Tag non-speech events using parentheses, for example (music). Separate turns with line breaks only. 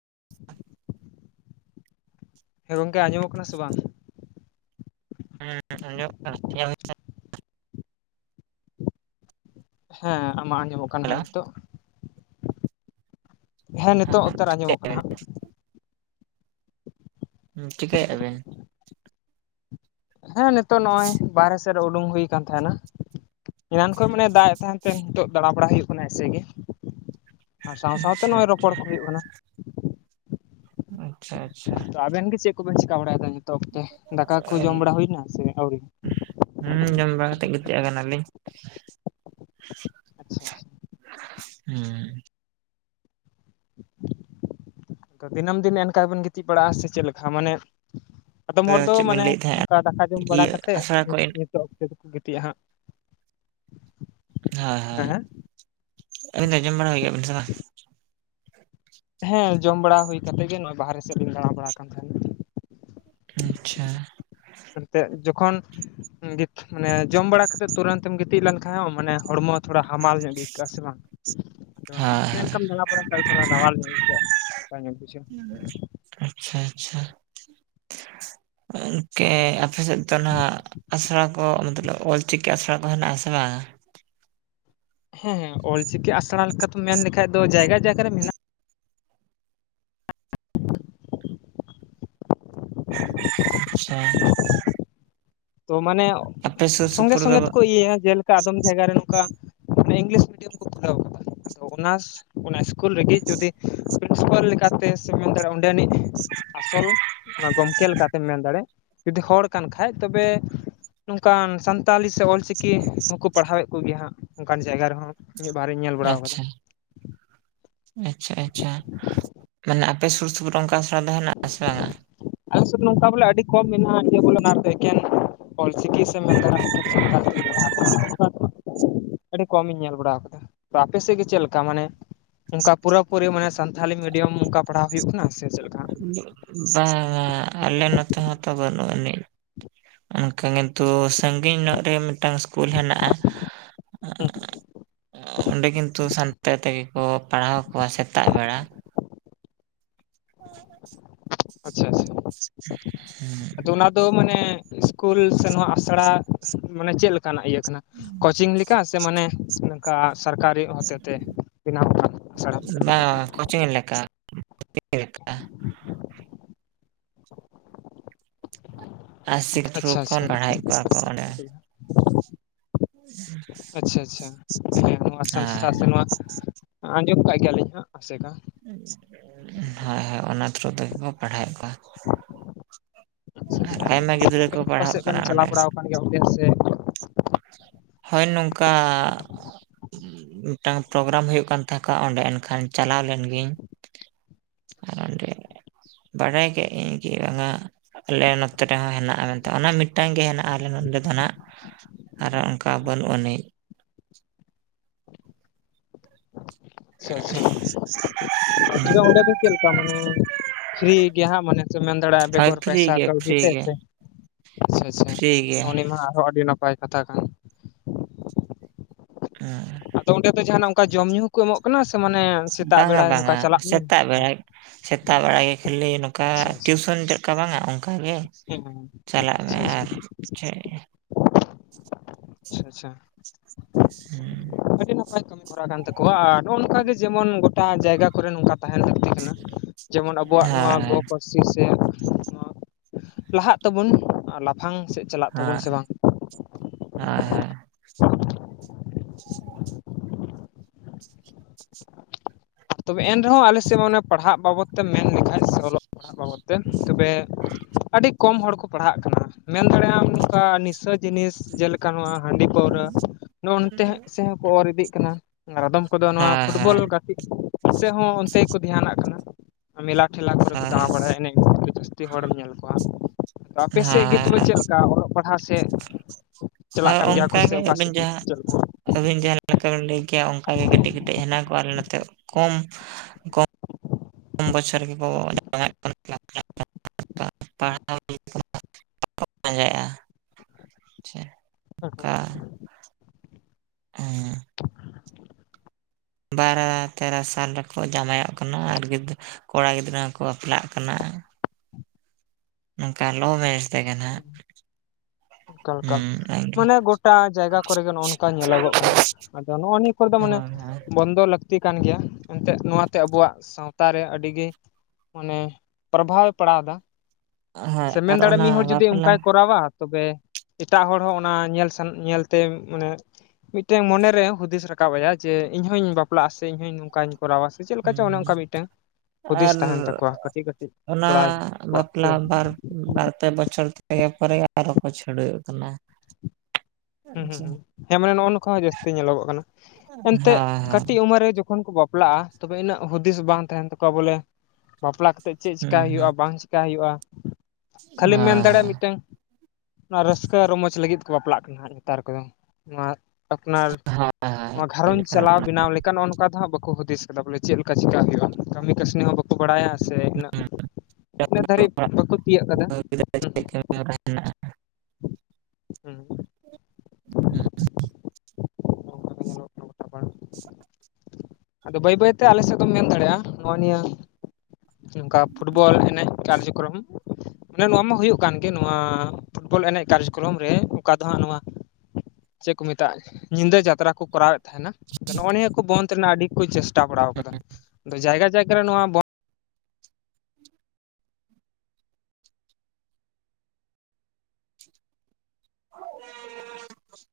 (unintelligible)
ᱦᱮᱸ ᱜᱚᱝᱠᱮ ᱟᱸᱡᱚᱢᱚᱜ ᱠᱟᱱᱟ ᱥᱮ ᱵᱟᱝ?
ᱦᱮᱸ ᱟᱸᱡᱚᱢᱚᱜ ᱠᱟᱱᱟ ᱤᱧᱟᱜ ᱦᱚᱸ ᱵᱤᱱ
ᱦᱮᱸ ᱟᱢᱟ ᱟᱸᱡᱚᱢᱚᱜ ᱠᱟᱱᱟ ᱦᱟᱸᱜ
ᱤᱧᱟᱹᱜ
ᱱᱤᱛᱚᱜ᱾ ᱦᱮᱸ ᱱᱤᱛᱚᱜ ᱚᱛᱟᱹᱨ ᱟᱸᱡᱚᱢᱚᱜ ᱠᱟᱱᱟ ᱦᱟᱸᱜ᱾
ᱦᱮᱸ ᱪᱷᱤᱠᱟᱹᱭᱮᱫ ᱟᱵᱤᱱ?
ᱦᱮᱸ ᱱᱤᱛᱚᱜ ᱱᱚᱜᱼᱚᱭ ᱵᱟᱨᱦᱮ ᱥᱮᱫ ᱨᱮ ᱩᱰᱩᱠ ᱦᱩᱭᱩ ᱠᱟᱱ ᱛᱟᱦᱮᱱᱟ ᱮᱱᱟᱱ ᱠᱷᱚᱱ ᱢᱟᱱᱮ ᱫᱟᱜ ᱮᱫ ᱛᱟᱦᱮᱱᱟ᱾ ᱱᱤᱛᱚᱜ ᱫᱟᱲᱟ ᱵᱟᱲᱟ ᱦᱩᱭᱩᱜ ᱠᱟᱱᱟ ᱮᱭᱥᱮ ᱜᱮ ᱟᱨ ᱥᱟᱶ ᱥᱟᱶᱛᱮ
ᱟᱪᱪᱷᱟ
ᱱᱚᱜᱼᱚᱭ ᱨᱚᱯᱚᱲ ᱠᱚ ᱦᱩᱭᱩᱜ ᱠᱟᱱᱟ᱾
ᱟᱪᱪᱷᱟ ᱟᱪᱪᱷᱟ
ᱛᱚ ᱟᱵᱮᱱ ᱜᱮ ᱪᱮᱫ ᱠᱚᱵᱮᱱ ᱪᱤᱠᱟᱹ ᱵᱟᱲᱟᱭᱮᱫᱟ ᱱᱤᱛᱚᱜ ᱚᱠᱛᱮ ᱫᱟᱠᱟ ᱠᱚ ᱡᱚᱢ ᱵᱟᱲᱟ ᱦᱩᱭᱱᱟ ᱥᱮ ᱟᱹᱣᱨᱤ?
ᱦᱩᱸ ᱡᱚᱢ ᱵᱟᱲᱟ ᱠᱟᱛᱮᱫ ᱜᱤᱛᱤᱡ ᱟᱠᱟᱱᱟᱞᱤᱧ᱾
ᱟᱪᱪᱷᱟ ᱟᱪᱪᱷᱟ
ᱦᱮᱸ
ᱫᱤᱱᱟᱹᱢ ᱫᱤᱱ ᱮᱱᱠᱟ ᱜᱮᱵᱚᱱ ᱜᱤᱛᱤᱡ ᱵᱟᱲᱟᱜᱼᱟ ᱥᱮ ᱪᱮᱫ ᱞᱮᱠᱟ ᱢᱟᱱᱮ, ᱟᱫᱚᱢ ᱦᱚᱲ ᱫᱚ
ᱪᱮᱫ ᱵᱤᱱ
ᱢᱟᱱᱮ
ᱞᱟᱹᱭᱮᱫ ᱛᱟᱦᱮᱸᱫ
ᱚᱱᱠᱟ ᱫᱟᱠᱟ ᱡᱚᱢ ᱵᱟᱲᱟ
ᱤᱭᱟᱹ
ᱠᱟᱛᱮᱫ,
ᱟᱥᱲᱟ ᱠᱚ ᱦᱳᱭ
ᱡᱚᱛᱚ ᱚᱠᱛᱮᱚ ᱫᱚᱠᱚ ᱜᱤᱛᱤᱡᱼᱟ ᱦᱟᱸᱜ᱾ ᱦᱮᱸ
ᱦᱮᱸ ᱦᱮᱸ ᱟᱹᱵᱤᱱ ᱫᱚ ᱟᱸᱡᱚᱢ ᱵᱟᱲᱟ ᱠᱟ ᱟᱵᱤᱱ ᱥᱮ ᱵᱟᱝ?
ᱦᱮᱸ ᱡᱚᱢ ᱵᱟᱲᱟ ᱦᱩᱭ ᱠᱟᱛᱮ ᱜᱮ ᱱᱚᱜᱼᱚᱭ ᱵᱟᱦᱨᱮ ᱥᱮᱫ ᱞᱤᱧ ᱫᱬᱟ ᱵᱟᱲᱟ ᱠᱟᱱ ᱛᱟᱦᱮᱸᱱᱟ᱾
ᱟᱪᱪᱷᱟ
ᱮᱱᱛᱮᱫ ᱡᱚᱠᱷᱚᱱ ᱡᱚᱢ ᱵᱟᱲᱟ ᱠᱟᱛᱮᱜ ᱛᱩᱩᱨᱟᱹᱫ ᱮᱢ ᱜᱤᱛᱤᱡ ᱞᱮᱱᱠᱷᱟᱱᱡ ᱦᱚᱸ ᱢᱟᱱᱮ ᱦᱚᱲᱢᱚ ᱛᱷᱚᱲᱟ, ᱦᱟᱢᱟᱞ ᱧᱚᱜ ᱜᱮ ᱟᱹᱭᱠᱟᱹᱜ ᱟᱥᱮ ᱵᱟᱝ᱾ ᱟᱫᱚ
ᱦᱳᱭ ᱦᱳᱭ
ᱮᱱᱠᱷᱟᱢ ᱫᱟᱬᱟ ᱵᱟᱲᱟᱭ ᱠᱷᱟᱡ ᱛᱷᱚᱲᱟ ᱨᱟᱣᱟᱞ ᱧᱚᱜ ᱟᱹᱭᱠᱟᱹᱜᱼᱟ ᱱᱟᱯᱟᱭ ᱧᱚᱜ ᱵᱩᱡᱷᱼᱟ᱾
ᱟᱪᱪᱷᱟ ᱟᱪᱪᱷᱟ ᱜᱚᱝᱠᱮ ᱟᱯᱮ ᱥᱮᱫ ᱫᱚ ᱱᱚᱣᱟ ᱟᱥᱲᱟ ᱠᱚ ᱢᱚᱛᱞᱚᱵ ᱚᱞᱪᱤᱠᱤ ᱟᱥᱲᱟ ᱠᱚ ᱦᱮᱱᱟᱜ ᱟᱥᱮ ᱵᱟᱝ?
ᱦᱮᱸ ᱦᱮᱸ ᱚᱞᱪᱤᱠᱤ ᱟᱥᱲᱟ ᱞᱮᱠᱟᱛᱮᱢ ᱢᱮᱱ ᱞᱮᱠᱷᱟᱡ ᱫᱚ ᱡᱟᱭᱜᱟ ᱡᱟᱭᱜᱟ ᱨᱮ ᱢᱮᱱᱟᱜᱼᱟ᱾
ᱟᱪᱪᱷᱟ
ᱛᱚ ᱢᱟᱱᱮ
ᱟᱯᱮ ᱥᱩᱨ
ᱥᱚᱸᱜᱮ
ᱥᱩᱯᱩᱨ ᱫᱚ
ᱥᱚᱸᱜᱮ ᱛᱮᱠᱚ ᱤᱭᱟᱹᱭᱟ ᱡᱮᱞᱮᱠᱟ ᱟᱫᱚᱢ ᱡᱟᱭᱜᱟ ᱨᱮ ᱱᱚᱝᱠᱟ ᱢᱟᱱᱮ ᱤᱝᱞᱤᱥ ᱢᱤᱰᱤᱭᱟᱢ ᱠᱚ ᱠᱷᱩᱞᱟᱹᱣ ᱠᱟᱫᱟ᱾ ᱚᱱᱟᱥ ᱚᱱᱟ ᱤᱥᱠᱩᱞ ᱨᱮᱜᱮ ᱡᱩᱫᱤ ᱯᱨᱤᱱᱥᱤᱯᱟᱞ ᱞᱮᱠᱟᱛᱮ ᱥᱮ ᱢᱮᱱ ᱫᱟᱲᱮᱭᱟᱜᱼᱟ ᱚᱸᱰᱮᱱᱤᱡ ᱟᱥᱚᱞ ᱜᱚᱢᱠᱮ ᱞᱮᱠᱟᱛᱮᱢ ᱢᱮᱱ ᱫᱟᱲᱮᱭᱟᱜ ᱡᱩᱫᱤ ᱦᱚᱲ ᱠᱟᱱ ᱠᱷᱟᱡ ᱛᱚᱵᱮ ᱱᱚᱝᱠᱟᱱ ᱥᱟᱱᱛᱟᱞᱤ ᱥᱮ ᱚᱞ ᱪᱤᱠᱤ ᱦᱚᱸᱠᱚ ᱯᱟᱲᱦᱟᱣᱮᱫ ᱠᱚᱜᱮᱭᱟ ᱦᱟᱸᱜ ᱚᱱᱠᱟᱱ ᱡᱟᱭᱜᱟ ᱨᱮᱦᱚᱸ᱾ ᱤᱧ ᱵᱟᱨᱮ ᱧᱟ
ᱟᱪᱪᱷᱟ ᱟᱪᱪᱷᱟ ᱟᱪᱪᱷᱟ ᱢᱟᱱᱮ ᱟᱯᱮ ᱥᱩᱨ ᱥᱩᱯᱩᱨ ᱨᱮ ᱚᱱᱠᱟ ᱟᱥᱲᱟ ᱫᱚ ᱦᱮᱱᱟ ᱟᱥᱮ ᱵᱟᱝᱟ?
ᱟᱞᱮ ᱥᱮᱫ ᱱᱚᱝᱠᱟ ᱵᱚᱞᱮ ᱟᱹᱰᱤ ᱠᱚᱢ ᱢᱮᱱᱟᱜᱼᱟ ᱤᱭᱟᱹ ᱵᱚᱞᱮ ᱚᱱᱟ ᱮᱠᱮᱱ ᱚᱞ ᱪᱤᱠᱤ ᱥᱮᱢ ᱢᱮᱱᱫᱟᱱᱲᱟ ᱮᱠᱷᱮᱱ ᱥᱟᱱᱛᱟᱲ ᱛᱮᱜᱮ ᱯᱟᱲᱦᱟᱜ ᱟᱠᱚ᱾ ᱟᱹᱰᱤ ᱠᱚᱢᱤᱧ ᱧᱮᱞ ᱵᱟᱲᱟ ᱟᱠᱟᱫᱟ ᱟᱯᱮ ᱥᱮᱫ ᱜᱮ ᱪᱮᱫ ᱞᱮᱠᱟ ᱢᱟᱱᱮ ᱚᱱᱠᱟ ᱯᱩᱨᱟᱹ ᱯᱩᱨᱤ ᱢᱟᱱᱮ ᱥᱟᱱᱛᱷᱟᱞᱤ ᱢᱤᱰᱤᱭᱟᱢ ᱚᱱᱠᱟ ᱯᱟᱲᱦᱟᱣ ᱦᱩᱭᱩᱜ ᱠᱟᱱᱟ ᱥᱮ ᱪᱮᱫ ᱞᱮᱠᱟ
ᱵᱟᱝ ᱵᱟᱝ ᱟᱞᱮ ᱱᱚᱛᱮ ᱦᱚᱸᱛᱚ ᱵᱟᱹᱱᱩᱜ ᱟᱹᱱᱤᱡ ᱚᱱᱠᱟ ᱠᱤᱱᱛᱩ ᱥᱟᱺᱜᱤᱧ ᱧᱚᱜ ᱨᱮ ᱢᱤᱫᱴᱟᱱ ᱥᱠᱩᱞ ᱦᱮᱱᱟᱜ-ᱟ ᱦᱮᱸ
ᱦᱩᱸ,
(unintelligible) ᱚᱸᱰᱮ ᱠᱤᱱᱛᱩ ᱥᱟᱱᱛᱟᱲ ᱛᱮᱜᱮ ᱠᱚ ᱯᱟᱲᱦᱟᱣ ᱠᱚᱣᱟ ᱥᱮᱛᱟᱜ ᱵᱮᱲᱟ ᱦᱮᱸ
ᱟᱪᱪᱷᱟ ᱟᱪᱪᱷᱟ ᱟᱫᱚ ᱚᱱᱟ ᱫᱚ ᱢᱟᱱᱮ ᱤᱥᱠᱩᱞ ᱥᱮ ᱱᱚᱣᱟ ᱟᱥᱲᱟ ᱢᱟᱱᱮ ᱪᱮᱫ ᱞᱮᱠᱟᱱᱟᱜ ᱤᱭᱟᱹ ᱠᱟᱱᱟ ᱠᱳᱪᱤᱝ ᱞᱮᱠᱟ ᱪᱤᱠᱟᱜ ᱟ ᱥᱮ ᱢᱟᱱᱮ ᱱᱚᱝᱠᱟ ᱥᱚᱨᱠᱟᱨᱤ ᱦᱚᱛᱮᱛᱮ ᱵᱮᱱᱟᱣ ᱟᱠᱟᱱ ᱟᱥᱲᱟ᱾
ᱵᱟᱝ ᱠᱳᱪᱤᱝ ᱞᱮᱠᱟ ᱞᱮ ᱞᱮᱠᱟ (inaudible) ᱟᱨᱥᱤᱠ ᱛᱷᱨᱩ
ᱟᱪᱪᱷᱟ
ᱠᱷᱚᱱ
ᱟᱪᱪᱷᱟ
ᱯᱟᱲᱦᱟᱣᱮᱫ ᱠᱚᱣᱟ ᱠᱚ ᱚᱸᱰᱮ
ᱟᱪᱪᱷᱟ ᱟᱪᱪᱷᱟ ᱦᱮᱸ ᱱᱚᱣᱟ
ᱟᱨ
ᱥᱚᱝᱥᱛᱷᱟ ᱥᱮ ᱱᱚᱣᱟ ᱟᱸᱡᱚᱢ ᱠᱟᱜ ᱜᱮᱭᱟᱞᱤᱧ ᱦᱟᱸᱜ ᱟᱥᱮᱠᱟ
ᱦᱮᱸ ᱦᱮᱸ ᱚᱱᱟ ᱛᱷᱨᱩ ᱛᱮᱜᱮ ᱠᱚ ᱯᱟᱲᱦᱟᱣᱮᱫ ᱠᱚᱣᱟ ᱟᱨ ᱟᱭᱢᱟ ᱜᱤᱫᱽᱨᱟᱹ ᱠᱚ
ᱟᱵᱮᱱ ᱦᱚᱸ
ᱯᱟᱲᱦᱟᱜ
ᱯᱟᱥᱮᱡ ᱵᱮᱱ
ᱠᱟᱱᱟ
ᱪᱟᱞᱟᱣ
ᱚᱸᱰᱮ
ᱵᱟᱲᱟ ᱟᱠᱟᱱ ᱜᱮᱭᱟ ᱚᱱᱛᱮ ᱦᱚ ᱥᱮ
ᱦᱳᱭ ᱱᱚᱝᱠᱟ ᱢᱤᱫᱴᱟᱱ ᱯᱨᱳᱜᱨᱟᱢ ᱦᱩᱭᱩᱜ ᱠᱟᱱ ᱛᱟᱠᱚᱣᱟ ᱚᱸᱰᱮ ᱮᱱᱠᱷᱟᱱ ᱪᱟᱞᱟᱣ ᱞᱮᱱ ᱜᱤᱭᱟᱹᱧ ᱟᱨ ᱚᱸᱰᱮ ᱵᱟᱲᱟᱭ ᱠᱮᱫᱟᱧ ᱠᱤ ᱚᱱᱟ ᱟᱞᱮ ᱱᱚᱛᱮ ᱨᱮᱦᱚᱸ ᱦᱮᱱᱟᱜᱼᱟ ᱢᱮᱱᱛᱮ ᱚᱱᱟ ᱢᱤᱫᱴᱟᱝ ᱜᱮ ᱦᱮᱱᱟᱜᱼᱟ ᱟᱞᱮ ᱱᱚᱰᱮ ᱫᱚ ᱱᱟᱜ ᱟᱨᱦᱚᱸ ᱚᱱᱠᱟ ᱵᱟᱹᱱᱩᱜ ᱟᱹᱱᱤᱡ
ᱟᱪᱪᱷᱟ ᱟᱪᱪᱷᱟ ᱛᱚᱵᱮ ᱚᱸᱰᱮ ᱫᱚ ᱪᱮᱫ ᱞᱮᱠᱟ ᱢᱟᱱᱮ ᱯᱷᱤᱨᱤ ᱜᱮᱭᱟ ᱦᱟᱸᱜ ᱢᱟᱱᱮ ᱥᱮ ᱢᱮᱱ ᱫᱟᱲᱮᱭᱟᱜᱼᱟ
ᱦᱳᱭ
ᱵᱮᱜᱚᱨ
ᱯᱷᱨᱤ
ᱯᱟᱭᱥᱟ
ᱜᱮ
ᱠᱟᱹᱣᱰᱤ
ᱯᱷᱨᱤ
ᱛᱮ
ᱜᱮ
ᱥᱮ᱾ ᱟᱪᱪᱷᱟ
ᱯᱷᱨᱤ ᱜᱮ
ᱟᱪᱪᱷᱟ ᱢᱟ ᱟᱨᱦᱚᱸ ᱟᱹᱰᱤ ᱱᱟᱯᱟᱭ ᱠᱟᱛᱷᱟ ᱠᱟᱱ᱾
ᱦᱮᱸ
ᱟᱫᱚ ᱚᱸᱰᱮ ᱫᱚ ᱡᱟᱦᱟᱱᱟᱜ ᱚᱱᱠᱟ ᱡᱚᱢ ᱧᱩ ᱠᱚ ᱮᱢᱚᱜ ᱠᱟᱱᱟ ᱥᱮ ᱢᱟᱱᱮ ᱥᱮᱛᱟᱜ
ᱵᱟᱝᱟ
ᱵᱮᱲᱟ ᱱᱚᱝᱠᱟ
ᱵᱟᱝᱟ
ᱪᱟᱞᱟᱜ ᱢᱮ
ᱥᱮᱛᱟᱜ ᱵᱮᱲᱟ ᱥᱮᱛᱟᱜ ᱵᱮᱲᱟ ᱜᱮ ᱠᱷᱟᱹᱞᱤ ᱱᱚᱝᱠᱟ
ᱟᱪᱪᱷᱟ ᱟᱪᱪᱷᱟ
ᱴᱤᱭᱩᱥᱚᱱ ᱪᱮᱫᱠᱟ ᱵᱟᱝᱟ ᱚᱱᱠᱟᱜᱮ
ᱦᱮᱸ ᱟᱪᱪᱷᱟ
ᱪᱟᱞᱟᱜ ᱢᱮ
ᱟᱪᱪᱷᱟ
ᱟᱨ ᱪᱮᱫ
ᱟᱪᱪᱷᱟ ᱟᱪᱪᱷᱟ (inaudible)
ᱦᱮᱸ
ᱟᱹᱰᱤ ᱱᱟᱯᱟᱭ ᱠᱟᱹᱢᱤ ᱦᱚᱨᱟ ᱠᱟᱱ ᱛᱟᱠᱚᱣᱟ ᱟᱨ ᱱᱚᱜᱼᱚᱭ ᱱᱚᱝᱠᱟ ᱜᱮ ᱡᱮᱢᱚᱱ ᱜᱚᱴᱟ ᱡᱟᱭᱜᱟ ᱠᱚᱨᱮ ᱱᱚᱝᱠᱟ ᱛᱟᱦᱮᱱ ᱛᱟᱠᱚ ᱞᱟᱹᱠᱛᱤ ᱠᱟᱱᱟ ᱡᱮᱢᱚᱱ ᱟᱵᱚᱣᱟᱜ ᱱᱚᱣᱟ ᱜᱚ
ᱦᱳᱭ
ᱯᱟᱹᱨᱥᱤ ᱥᱮ ᱞᱟᱦᱟᱜ ᱛᱟᱵᱚᱱ ᱞᱟᱯᱷᱟᱝ ᱥᱮᱫ᱾ ᱪᱟᱞᱟᱜ ᱛᱟᱵᱚᱱ
ᱦᱮᱸ
ᱥᱮ ᱵᱟᱝ
ᱦᱮᱸ ᱦᱮᱸ (unintelligible)
ᱛᱚᱵᱮ ᱮᱱᱨᱮᱦᱚᱸ ᱟᱞᱮ ᱥᱮᱫ ᱢᱟ ᱟᱱᱮ ᱯᱟᱲᱦᱟᱜ ᱵᱟᱵᱚᱫ ᱛᱮᱢ ᱢᱮᱱ ᱞᱮᱠᱷᱟᱡ ᱥᱮ ᱚᱞᱚᱜ ᱯᱟᱲᱦᱟᱜ ᱵᱟᱵᱚᱫ ᱛᱮ ᱛᱚᱵᱮ ᱟᱹᱰᱤ ᱠᱚᱢ ᱦᱚᱲ ᱠᱚ ᱯᱟᱲᱦᱟᱜ ᱠᱟᱱᱟ ᱢᱮᱱ ᱫᱟᱲᱮᱭᱟᱢ ᱱᱚᱝᱠᱟ ᱱᱤᱥᱟᱹ ᱡᱤᱱᱤᱥ ᱡᱮᱞᱮᱠᱟ᱾ ᱦᱟᱺᱰᱤ ᱯᱟᱹᱣᱨᱟ ᱱᱚᱜᱼᱚᱭ ᱱᱚᱛᱮ ᱥᱮ ᱠᱚ ᱚᱨ ᱤᱫᱤᱜ ᱠᱟᱱᱟ ᱟᱫᱚᱢ ᱠᱚᱫᱚ ᱱᱚᱣᱟ ᱯᱷᱩᱴᱵᱚᱞ
ᱦᱳᱭ
ᱜᱟᱛᱮᱜ ᱟᱞᱮ ᱥᱮᱫ ᱦᱚᱸ ᱚᱱᱛᱮ ᱜᱮᱠᱚ ᱫᱷᱮᱭᱟᱱᱟᱜ ᱠᱟᱱᱟ ᱢᱮᱞᱟ ᱴᱷᱮᱞᱟ ᱠᱚᱨᱮ ᱠᱚ
ᱦᱳᱭ
ᱫᱟᱲᱟ ᱵᱟᱲᱟᱭᱟ ᱮᱱᱮᱡ ᱡᱟᱹᱥᱛᱤ ᱦᱚᱲᱮᱢ ᱧᱮᱞ ᱠᱚᱣᱟ ᱟᱯᱮ ᱥᱮᱫ ᱜᱮ ᱛᱚᱵᱮ
ᱦᱳᱭ
ᱪᱮᱫ ᱞᱮᱠᱟ ᱚᱞᱚᱜ ᱯᱟᱲᱦᱟᱜ ᱡᱟᱦᱟᱸ ᱥᱮᱫ ᱪᱟᱞᱟᱜ
ᱦᱳᱭ
ᱠᱟᱱ ᱜᱮᱭᱟ ᱠᱚ ᱥᱮ
ᱚᱱᱠᱟᱜᱮ
ᱚᱠᱟ
ᱟᱹᱵᱤᱱ
ᱥᱮᱫ
ᱡᱟᱦᱟᱸ
ᱪᱮᱫ ᱞᱮᱠᱟ
ᱟᱹᱵᱤᱱ ᱡᱟᱦᱟᱸ ᱞᱮᱠᱟ ᱵᱤᱱ ᱞᱟᱹᱭ ᱠᱮᱭᱟ ᱚᱱᱠᱟᱜᱮ ᱠᱟᱹᱴᱤᱡ ᱠᱟᱹᱴᱤᱡ ᱦᱮᱱᱟᱜ ᱠᱚᱣᱟ ᱟᱨ ᱱᱚᱛᱮ ᱠᱚᱢ ᱵᱚᱪᱷᱚᱨ ᱜᱮ ᱠᱚ ᱯᱟᱲᱦᱟᱣ (inaudible) ᱯᱟᱸᱡᱟᱭᱼᱟ ᱟᱪᱪᱷᱟ
ᱦᱮᱸ ᱦᱮᱸ
(unintelligible) ᱵᱟᱨᱚ ᱛᱮᱨᱚ ᱥᱟᱞ ᱨᱮᱠᱚ ᱡᱟᱢᱟᱭᱚᱜ ᱠᱟᱱᱟ ᱟᱨ ᱜᱤᱫᱽ ᱠᱚᱲᱟ ᱜᱤᱫᱽᱨᱟᱹ ᱦᱚᱸᱠᱚ ᱵᱟᱯᱞᱟᱜ ᱠᱟᱱᱟ᱾ ᱱᱚᱝᱠᱟ ᱞᱚᱵ ᱢᱮᱨᱮᱡ ᱛᱮᱜᱮ ᱦᱟᱸᱜ᱾
ᱮᱠᱟᱞ ᱮᱠᱟᱞ ᱢᱟᱱᱮ ᱜᱚᱴᱟ ᱡᱟᱭᱜᱟ ᱠᱚᱨᱮ ᱜᱮ ᱱᱚᱜᱼᱚ ᱱᱚᱝᱠᱟ ᱧᱮᱞᱚᱜᱼᱚᱜ ᱠᱟᱱᱟ᱾ ᱟᱫᱚ ᱱᱚᱜᱼᱚ ᱱᱤᱭᱟᱹ ᱠᱚᱨᱮ ᱫᱚ ᱢᱟᱱᱮ
ᱦᱳᱭ
ᱵᱚᱱᱫᱚ ᱞᱟᱹᱠ ᱛᱤ ᱠᱟᱱ ᱜᱮᱭᱟ ᱮᱱᱛᱮᱫ ᱱᱚᱣᱟ ᱛᱮ ᱟᱵᱚᱣᱟᱜ ᱥᱟᱶᱛᱟ ᱨᱮ ᱟᱹᱰᱤ ᱜᱮ, ᱢᱟᱱᱮ ᱯᱨᱚᱵᱷᱟᱵᱮ ᱯᱟᱲᱟᱣ ᱮᱫᱟ,
ᱦᱳᱭ
ᱥᱮ ᱢᱮᱱ
ᱟᱨ
ᱫᱟᱲᱮᱭᱟᱜ
ᱚᱱᱟ
ᱢᱤᱫ ᱦᱚᱲ ᱡᱩᱫᱤ
ᱵᱟᱯᱞᱟ
ᱚᱱᱠᱟᱭ ᱠᱚᱨᱟᱣᱟ, ᱛᱚᱵᱮ ᱮᱴᱟᱜ ᱦᱚᱲ ᱦᱚᱸ ᱚᱱᱟ ᱧᱮᱞ ᱥᱟᱱ ᱧᱮᱞ ᱛᱮ ᱢᱟᱱᱮ ᱢᱤᱫ ᱴᱮᱱ ᱢᱚᱱᱮ ᱨᱮ ᱦᱩᱫᱤᱥ ᱨᱟ ᱨᱟᱠᱟᱵᱟᱭᱟ ᱡᱮ ᱤᱧ ᱦᱚᱧ ᱵᱟᱯᱞᱟᱜᱼᱟ ᱥᱮ ᱤᱧ ᱦᱚᱸᱧ ᱱᱚᱝᱠᱟᱧ ᱠᱚᱨᱟᱣᱟ ᱥᱮ ᱪᱮᱫ ᱞᱮᱠᱟ ᱪᱚᱝ ᱚᱱᱮ
ᱦᱩᱸ
ᱚᱱᱠᱟ ᱢᱤᱫᱴᱟᱝ ᱦᱩᱫᱤᱥ
ᱟᱨ
ᱛᱟᱦᱮᱱ ᱛᱟᱠᱚᱣᱟ ᱠᱟᱹᱴᱤᱡ ᱠᱟᱹᱴᱤᱡ
ᱚᱱᱟ
ᱠᱚᱲᱟ ᱠᱚᱣᱟᱜ ᱥᱮ
ᱵᱟᱯᱞᱟ
ᱵᱟᱝ?
ᱵᱟᱨ ᱵᱟᱨ ᱯᱮ ᱵᱚᱪᱷᱚᱨ ᱛᱮᱜᱮ ᱯᱚᱨᱮ ᱟᱨᱦᱚ ᱠᱚ ᱪᱷᱟᱰᱣᱤᱜ ᱠᱟᱱᱟ᱾
ᱦᱩᱸ ᱦᱩᱸ
ᱟᱪᱪᱷᱟ
ᱦᱩᱸ ᱦᱮᱸ ᱢᱟᱱᱮ ᱱᱚᱜᱼᱚ ᱱᱚᱝᱠᱟ ᱦᱚᱸ ᱡᱟᱥᱛᱤ ᱧᱮᱞᱚᱜᱼᱚᱜ ᱠᱟᱱᱟ᱾ ᱮᱱᱛᱮᱜ
ᱦᱳᱭ ᱦᱳᱭ
ᱠᱟᱹᱴᱤᱡ ᱩᱢᱮᱨ ᱨᱮ ᱡᱚᱠᱷᱚᱱ ᱠᱚ ᱵᱟᱯᱞᱟᱜᱼᱟ, ᱛᱚᱵᱮ ᱤᱱᱟᱹᱜ ᱦᱩᱫᱤᱥ ᱵᱟᱝ ᱛᱟᱦᱮᱱ ᱛᱟᱠᱚᱣᱟ ᱵᱚᱞᱮ, ᱵᱟᱯᱞᱟ ᱠᱟᱛᱮᱜ ᱪᱮᱫ
ᱦᱩᱸ
ᱪᱮᱠᱟ
ᱦᱩᱸ ᱦᱳᱭ
ᱦᱩᱭᱩᱜᱼᱟ ᱵᱟᱝ ᱪᱮᱠᱟ ᱦᱩᱭᱩᱜᱼᱟ ᱠᱷᱟᱞᱤᱢ ᱢᱮᱱ ᱫᱟᱲᱮᱭᱟᱜᱼᱟ ᱢᱤᱫᱴᱟᱝ ᱚᱱᱟ ᱨᱟᱹᱥᱠᱟᱹ ᱨᱚᱢᱚᱡᱽ ᱞᱟᱹᱜᱤᱫ ᱠᱚ ᱵᱟᱯᱞᱟᱜ ᱠᱟᱱᱟ ᱦᱟᱸᱜ ᱱᱮᱛᱟᱨ ᱠᱚᱫᱚ᱾ ᱱᱚᱣᱟ ᱟᱯᱱᱟᱨ
ᱦᱳᱭ
ᱱᱚᱣᱟ
ᱦᱳᱭ
ᱜᱷᱟᱨᱚᱸᱡᱽ
ᱦᱳᱭ
ᱪᱟᱞᱟᱣ ᱵᱮᱱᱟᱣ ᱞᱮᱠᱟ ᱱᱚᱜᱼᱚ ᱱᱚᱝᱠᱟ ᱫᱚ ᱦᱟᱸᱜ ᱵᱟᱠᱚ ᱦᱩᱫᱤᱥ ᱠᱟᱫᱟ ᱵᱚᱞᱮ ᱪᱮᱫ ᱞᱮᱠᱟ ᱪᱮᱠᱟ ᱦᱩᱭᱩᱜᱼᱟ ᱠᱟᱹᱢᱤ ᱠᱟᱹᱥᱱᱤ ᱦᱚᱸ ᱠᱚ ᱵᱟᱲᱟᱭᱟ ᱥᱮ ᱤᱱᱟᱹᱜ ᱤᱱᱟᱹᱜ ᱫᱷᱟᱹᱨᱤᱡ ᱵᱟᱠᱚ ᱛᱤᱭᱟᱹᱜ ᱟᱠᱟᱫᱟ
(unintelligible) ᱦᱮᱱᱟᱜᱼᱟ
ᱦᱩᱸ
(unintelligible)
ᱦᱩᱸ
(inaudible)
ᱟᱫᱚ ᱵᱟᱹᱭ ᱵᱟᱹᱭ ᱛᱮ ᱟᱞᱮ ᱥᱮᱫ ᱫᱚᱢ ᱢᱮᱱ ᱫᱟᱲᱮᱭᱟᱜᱼᱟ ᱱᱚᱜᱼᱚ ᱱᱤᱭᱟᱹ, ᱱᱚᱝᱠᱟ ᱯᱷᱩᱴᱵᱚᱞ ᱮᱱᱮᱡ ᱠᱟᱨᱡᱚ ᱠᱨᱚᱢ ᱢᱟᱱᱮ ᱱᱚᱣᱟ ᱢᱟ ᱦᱩᱭᱩᱜ ᱠᱟᱱ ᱜᱮ ᱱᱚᱣᱟ ᱯᱷᱩᱴᱵᱚᱞ ᱮᱱᱮᱡ ᱠᱟᱨᱡᱚ ᱠᱨᱚᱢ ᱨᱮ ᱚᱠᱟ ᱫᱚ ᱦᱟᱸᱜ ᱱᱚᱣᱟ ᱪᱮᱫ ᱠᱚ ᱢᱮᱛᱟᱜᱼᱟ, ᱧᱤᱸᱫᱟᱹ ᱡᱟᱛᱨᱟ ᱠᱚ ᱠᱚᱨᱟᱣᱮᱫ ᱛᱟᱦᱮᱱᱟ ᱟᱫᱚ ᱱᱚᱜᱼᱚ ᱱᱤᱭᱟᱹ ᱠᱚ ᱵᱚᱱᱫᱷ ᱨᱮᱱᱟᱜ ᱟᱹᱰᱤ ᱠᱚ ᱪᱮᱥᱴᱟ ᱵᱟᱲᱟ ᱟᱠᱟᱫᱟ ᱟᱫᱚ ᱡᱟᱭᱜᱟ ᱡᱟᱭᱜᱟ ᱨᱮ ᱱᱚᱣᱟ ᱵᱚᱱᱫᱷ
(inaudible)